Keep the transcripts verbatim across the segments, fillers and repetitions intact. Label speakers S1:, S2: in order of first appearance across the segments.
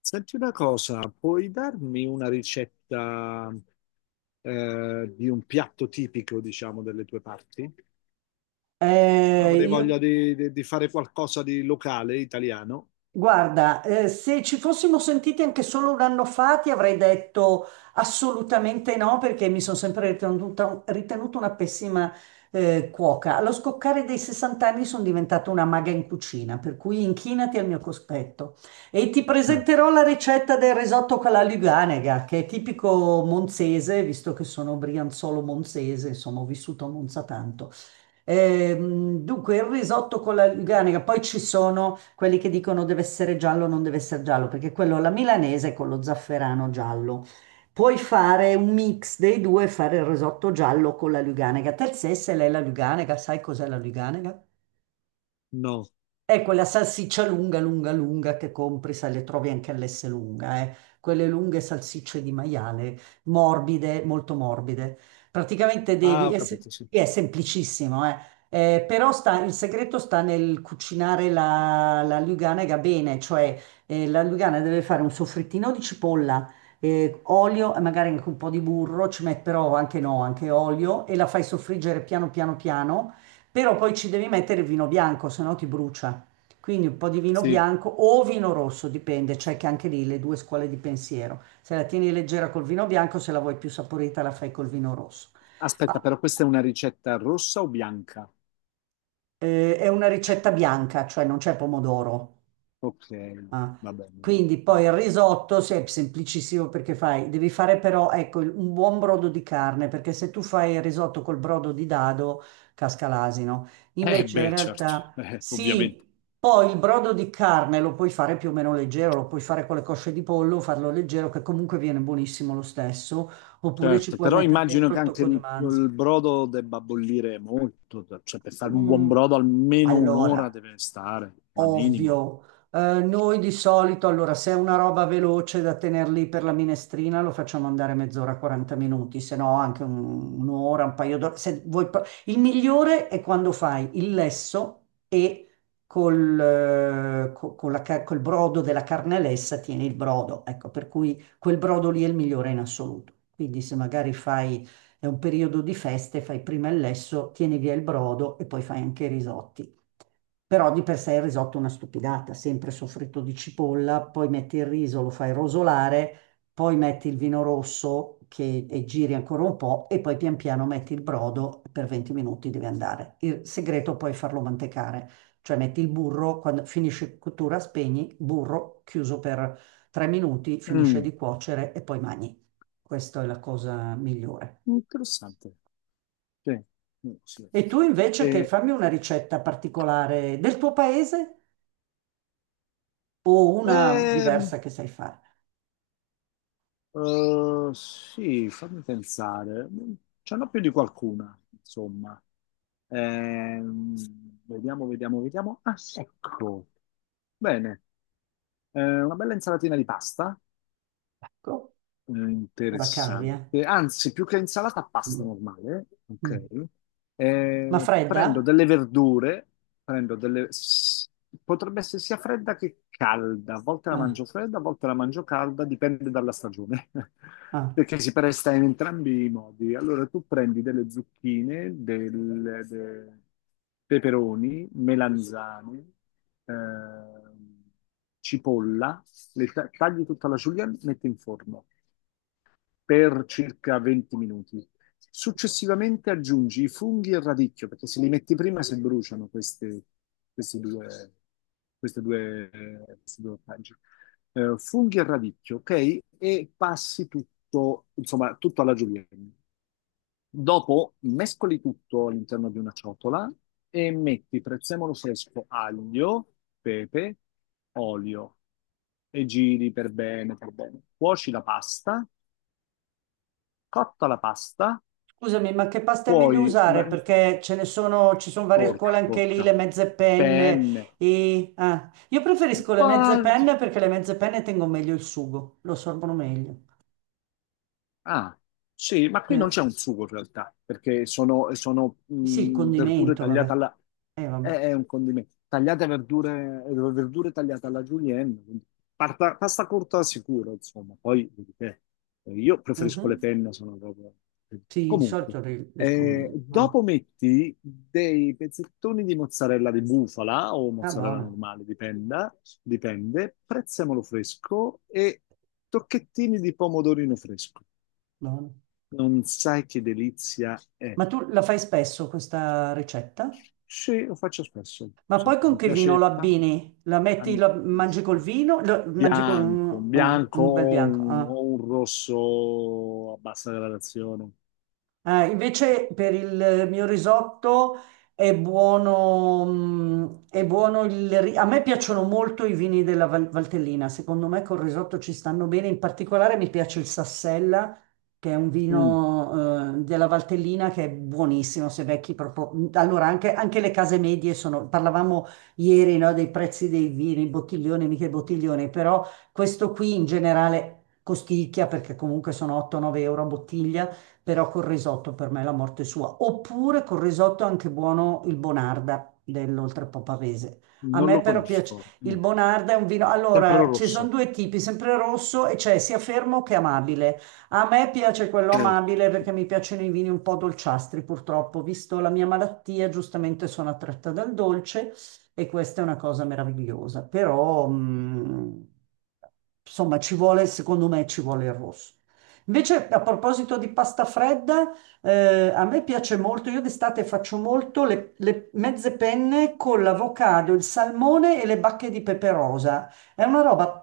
S1: Senti una cosa, puoi darmi una ricetta eh, di un piatto tipico, diciamo, delle tue parti?
S2: Eh,
S1: Avrei
S2: io-
S1: voglia di, di- di fare qualcosa di locale, italiano.
S2: guarda, eh, se ci fossimo sentiti anche solo un anno fa, ti avrei detto assolutamente no, perché mi sono sempre ritenuta, ritenuta una pessima, eh, cuoca. Allo scoccare dei sessanta anni sono diventata una maga in cucina, per cui inchinati al mio cospetto. E ti
S1: Eh,
S2: presenterò la ricetta del risotto con la Luganega, che è tipico monzese, visto che sono brianzolo monzese, insomma, ho vissuto a Monza tanto. Ehm, dunque, il risotto con la Luganica, poi ci sono quelli che dicono deve essere giallo, non deve essere giallo, perché quello alla milanese è con lo zafferano giallo. Puoi fare un mix dei due, fare il risotto giallo con la Luganica. Te se lei la Luganica, sai cos'è la Luganica?
S1: No.
S2: È quella salsiccia lunga, lunga, lunga che compri, se le trovi anche all'S lunga, eh. Quelle lunghe salsicce di maiale, morbide, molto morbide. Praticamente
S1: Ah,
S2: devi,
S1: ho
S2: è, se-
S1: capito, sì.
S2: è semplicissimo, eh. Eh, però sta, il segreto sta nel cucinare la, la luganega bene, cioè eh, la lugana deve fare un soffrittino di cipolla, eh, olio e magari anche un po' di burro, ci metti però anche no, anche olio e la fai soffriggere piano piano piano, però poi ci devi mettere il vino bianco, se no ti brucia. Quindi un po' di vino
S1: Sì.
S2: bianco o vino rosso, dipende, c'è che anche lì le due scuole di pensiero. Se la tieni leggera col vino bianco, se la vuoi più saporita la fai col vino rosso.
S1: Aspetta,
S2: Ah,
S1: però questa è una ricetta rossa o bianca?
S2: eh, è una ricetta bianca, cioè non c'è pomodoro.
S1: Ok,
S2: Ah,
S1: va bene.
S2: quindi poi
S1: Vai.
S2: il risotto sì, è semplicissimo perché fai, devi fare però ecco, il- un buon brodo di carne, perché se tu fai il risotto col brodo di dado casca l'asino.
S1: Eh
S2: Invece in
S1: beh, certo,
S2: realtà
S1: eh,
S2: sì,
S1: ovviamente.
S2: poi il brodo di carne lo puoi fare più o meno leggero, lo puoi fare con le cosce di pollo, farlo leggero che comunque viene buonissimo lo stesso, oppure ci
S1: Certo,
S2: puoi
S1: però
S2: mettere
S1: immagino
S2: dentro
S1: che
S2: il
S1: anche
S2: tocco
S1: il,
S2: di
S1: il
S2: manzo.
S1: brodo debba bollire molto, cioè cioè, per fare un buon
S2: Mm,
S1: brodo almeno un'ora
S2: Allora,
S1: deve stare, ma minimo.
S2: ovvio. Eh, noi di solito, allora, se è una roba veloce da tenere lì per la minestrina, lo facciamo andare mezz'ora, quaranta minuti, se no anche un- un'ora, un paio d'ore. Se vuoi pro- Il migliore è quando fai il lesso e col, eh, co- con la ca- col brodo della carne lessa tieni il brodo. Ecco, per cui quel brodo lì è il migliore in assoluto. Quindi se magari fai, è un periodo di feste, fai prima il lesso, tieni via il brodo e poi fai anche i risotti. Però di per sé il risotto è una stupidata, sempre soffritto di cipolla, poi metti il riso, lo fai rosolare, poi metti il vino rosso che, e giri ancora un po' e poi pian piano metti il brodo, per venti minuti deve andare. Il segreto è poi è farlo mantecare, cioè metti il burro, quando finisce cottura spegni, burro chiuso per tre minuti, finisce
S1: Mm,
S2: di cuocere e poi mangi. Questa è la cosa migliore.
S1: interessante. Sì, mm, sì.
S2: E tu invece che
S1: E,
S2: fammi una ricetta particolare del tuo paese? O una
S1: ehm,
S2: diversa che sai fare.
S1: eh, sì, fammi pensare. Mm, ce n'ho più di qualcuna, insomma. Ehm, vediamo, vediamo, vediamo. Ah, sì, ecco, bene. Eh, una bella insalatina di pasta.
S2: Ecco,
S1: Eh,
S2: la cavi, eh.
S1: Interessante. Anzi, più che insalata, pasta
S2: Mm,
S1: normale. Ok.
S2: mm. Ma
S1: Eh,
S2: fredda?
S1: prendo delle verdure, prendo delle... s- potrebbe essere sia fredda che calda. A volte la mangio
S2: Ah,
S1: fredda, a volte la mangio calda, dipende dalla stagione.
S2: ah.
S1: Perché si presta in entrambi i modi. Allora, tu prendi delle zucchine, del- de- peperoni, melanzane, ehm, cipolla, le ta- tagli tutta la julienne, metti in forno per circa venti minuti. Successivamente aggiungi i funghi e il radicchio, perché se li metti prima si bruciano queste, queste due, queste due, queste due ortaggi. Eh, funghi e radicchio, ok? E passi tutto, insomma, tutto alla julienne. Dopo mescoli tutto all'interno di una ciotola e metti prezzemolo fresco, aglio, pepe, olio e giri per bene, per bene. Cuoci la pasta. Cotta la pasta,
S2: Scusami, ma che pasta è meglio
S1: poi ma-
S2: usare? Perché ce ne sono, ci sono varie
S1: porta,
S2: scuole anche lì,
S1: porta,
S2: le mezze penne.
S1: penne.
S2: E, ah. Io preferisco le mezze
S1: ma-
S2: penne perché le mezze penne tengono meglio il sugo, lo assorbono meglio.
S1: Ah, sì, ma qui non
S2: Eh,
S1: c'è un sugo in realtà, perché sono, sono,
S2: sì, il
S1: mh, verdure
S2: condimento,
S1: tagliate
S2: vabbè.
S1: alla...
S2: Eh,
S1: È,
S2: vabbè.
S1: è un condimento. Tagliate verdure, verdure tagliate alla julienne, quindi parta- pasta corta sicuro, insomma. Poi, vedi te, eh, io preferisco le
S2: Mhm.
S1: penne, sono proprio... eh,
S2: Sì, di
S1: comunque,
S2: solito ri- riescono
S1: eh,
S2: meglio. Ah,
S1: dopo metti dei pezzettoni di mozzarella di bufala o
S2: ah,
S1: mozzarella
S2: buona,
S1: normale, dipenda, dipende, prezzemolo fresco e tocchettini di pomodorino fresco.
S2: buona.
S1: Non sai che delizia è.
S2: Ma tu la fai spesso questa ricetta?
S1: Sì, lo faccio spesso.
S2: Ma
S1: Sì,
S2: poi con
S1: mi
S2: che vino lo
S1: piace tan-
S2: abbini? La metti, lo mangi col
S1: tantissimo.
S2: vino? Lo, mangi
S1: Bianco,
S2: con...
S1: un
S2: ah,
S1: bianco
S2: un bel
S1: o
S2: bianco.
S1: un,
S2: Eh.
S1: o un rosso a bassa gradazione.
S2: Eh, invece per il mio risotto è buono, mm, è buono il... ri- A me piacciono molto i vini della Val- Valtellina, secondo me col risotto ci stanno bene, in particolare mi piace il Sassella, che è un
S1: Mm,
S2: vino eh, della Valtellina che è buonissimo, se vecchi proprio... Mm, allora, anche, anche le case medie sono... Parlavamo ieri, no, dei prezzi dei vini, bottiglione, mica bottiglione, però questo qui in generale costicchia perché comunque sono otto-nove euro a bottiglia però col risotto per me è la morte sua. Oppure col risotto è anche buono il Bonarda dell'Oltrepo Pavese. A
S1: non
S2: me
S1: lo
S2: però piace
S1: conosco.
S2: il
S1: Mm.
S2: Bonarda è un vino.
S1: Sempre il
S2: Allora, ci sono
S1: rosso.
S2: due tipi, sempre rosso e c'è sia fermo che amabile. A me piace quello
S1: Sì.
S2: amabile perché mi piacciono i vini un po' dolciastri, purtroppo, visto la mia malattia, giustamente sono attratta dal dolce e questa è una cosa meravigliosa. Però, mh, insomma, ci vuole, secondo me, ci vuole il rosso. Invece, a proposito di pasta fredda, eh, a me piace molto, io d'estate faccio molto le, le mezze penne con l'avocado, il salmone e le bacche di pepe rosa. È una roba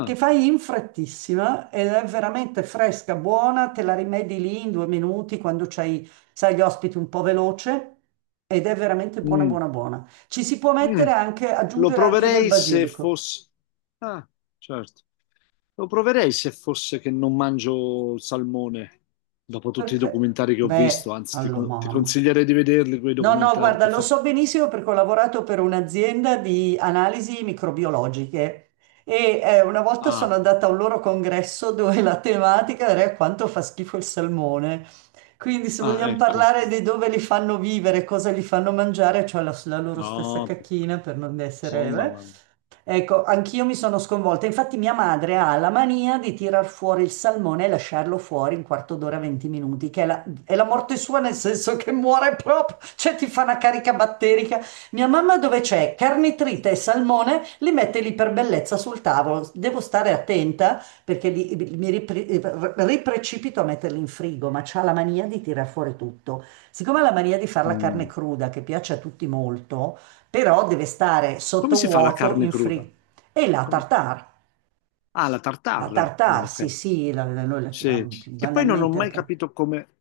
S2: che fai in frettissima ed è veramente fresca, buona, te la rimedi lì in due minuti quando c'hai, sai, gli ospiti un po' veloce ed è veramente buona,
S1: mm,
S2: buona, buona. Ci si può
S1: mm,
S2: mettere anche,
S1: lo
S2: aggiungere anche del
S1: proverei se
S2: basilico,
S1: fosse... Ah, certo. Lo proverei se fosse che non mangio salmone, dopo tutti i
S2: perché,
S1: documentari che ho
S2: beh,
S1: visto, anzi ti,
S2: allora
S1: co- ti
S2: mamma.
S1: consiglierei di vederli quei
S2: No, no,
S1: documentari.
S2: guarda,
S1: ti
S2: lo
S1: fa-
S2: so benissimo perché ho lavorato per un'azienda di analisi microbiologiche e eh, una volta
S1: Ah,
S2: sono andata a un loro congresso dove la tematica era quanto fa schifo il salmone. Quindi se
S1: ah,
S2: vogliamo
S1: ecco.
S2: parlare di dove li fanno vivere, cosa li fanno mangiare, cioè la, la loro stessa
S1: No, per-
S2: cacchina per non
S1: oh,
S2: essere...
S1: mamma mia.
S2: eh. Ecco, anch'io mi sono sconvolta. Infatti mia madre ha la mania di tirar fuori il salmone e lasciarlo fuori un quarto d'ora, venti minuti, che è la, è la morte sua nel senso che muore proprio, cioè ti fa una carica batterica. Mia mamma dove c'è carnitrite e salmone li mette lì per bellezza sul tavolo. Devo stare attenta perché li- mi ripre- riprecipito a metterli in frigo, ma c'ha la mania di tirar fuori tutto. Siccome ha la mania di fare la carne
S1: Mm.
S2: cruda, che piace a tutti molto, però deve stare
S1: Come si fa la
S2: sottovuoto
S1: carne
S2: in
S1: cruda?
S2: free. E la
S1: Com-
S2: tartare,
S1: Ah, la
S2: la
S1: tartare. Ah,
S2: tartare, sì
S1: ok.
S2: sì, la- la- noi la
S1: Sì.
S2: chiamiamo più
S1: Che poi non ho
S2: banalmente la,
S1: mai
S2: ca-
S1: capito come,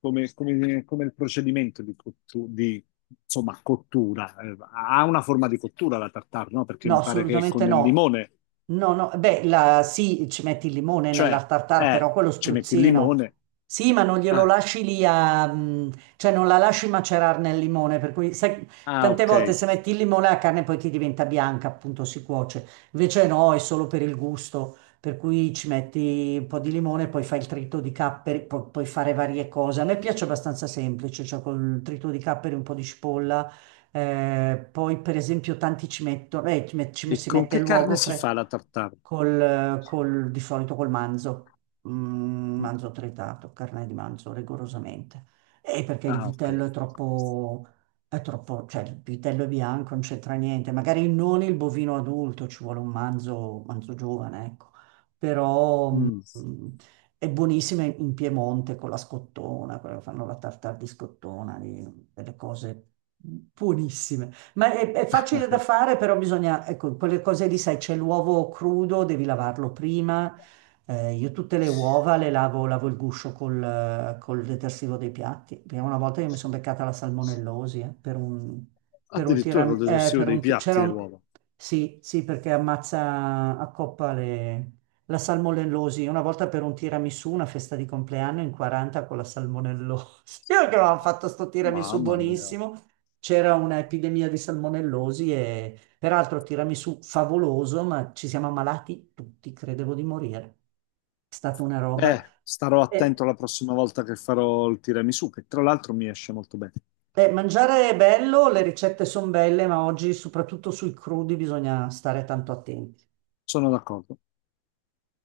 S1: come, come- come il procedimento di cottu- di, insomma, cottura. Eh, ha una forma di cottura la tartare, no? Perché
S2: No,
S1: mi pare che è
S2: assolutamente
S1: con il
S2: no.
S1: limone.
S2: No, no, beh, la- sì, ci metti il limone nella
S1: Cioè,
S2: tartare,
S1: eh,
S2: però quello
S1: ci metti il
S2: spruzzino.
S1: limone.
S2: Sì, ma non glielo
S1: Ah,
S2: lasci lì a... mm, cioè non la lasci macerare nel limone, per cui sai,
S1: ah,
S2: tante
S1: ok.
S2: volte se metti il limone la carne poi ti diventa bianca, appunto si cuoce. Invece no, è solo per il gusto, per cui ci metti un po' di limone, poi fai il trito di capperi, pu- puoi fare varie cose. A me piace abbastanza semplice, cioè col trito di capperi, un po' di cipolla eh, poi, per esempio, tanti ci mettono, eh, ci met- ci met-
S1: E
S2: si
S1: con
S2: mette
S1: che carne si
S2: l'uogofre
S1: fa la tartare?
S2: col, col- di solito col manzo, mm, manzo tritato, carne di manzo, rigorosamente. E perché il
S1: Ah, ok.
S2: vitello è troppo, è troppo, cioè il vitello è bianco, non c'entra niente. Magari non il bovino adulto, ci vuole un manzo, manzo giovane, ecco. Però, mm,
S1: Mm.
S2: è buonissima in in Piemonte con la scottona, quello che fanno la tartar di scottona, lì, delle cose buonissime. Ma è, è facile da fare, però bisogna, ecco, quelle cose lì, sai, c'è l'uovo crudo, devi lavarlo prima. Eh, io tutte le uova le lavo, lavo il guscio col, eh, col detersivo dei piatti. Prima una volta io mi sono beccata la salmonellosi, eh, per un, per un
S1: Addirittura con
S2: tiram- eh,
S1: l'esaustivo
S2: per
S1: dei
S2: un ti-
S1: piatti
S2: c'era
S1: le
S2: un...
S1: uova.
S2: Sì, sì, perché ammazza a coppa le... la salmonellosi. Una volta per un tiramisù, una festa di compleanno in quaranta con la salmonellosi. Io che avevamo fatto sto tiramisù
S1: Mamma mia.
S2: buonissimo, c'era un'epidemia di salmonellosi e peraltro tiramisù favoloso, ma ci siamo ammalati tutti, credevo di morire. È stata una roba.
S1: Eh, starò
S2: E-
S1: attento la prossima volta che farò il tiramisù, che tra l'altro mi esce molto bene.
S2: e mangiare è bello, le ricette sono belle, ma oggi soprattutto sui crudi bisogna stare tanto attenti.
S1: Sono d'accordo.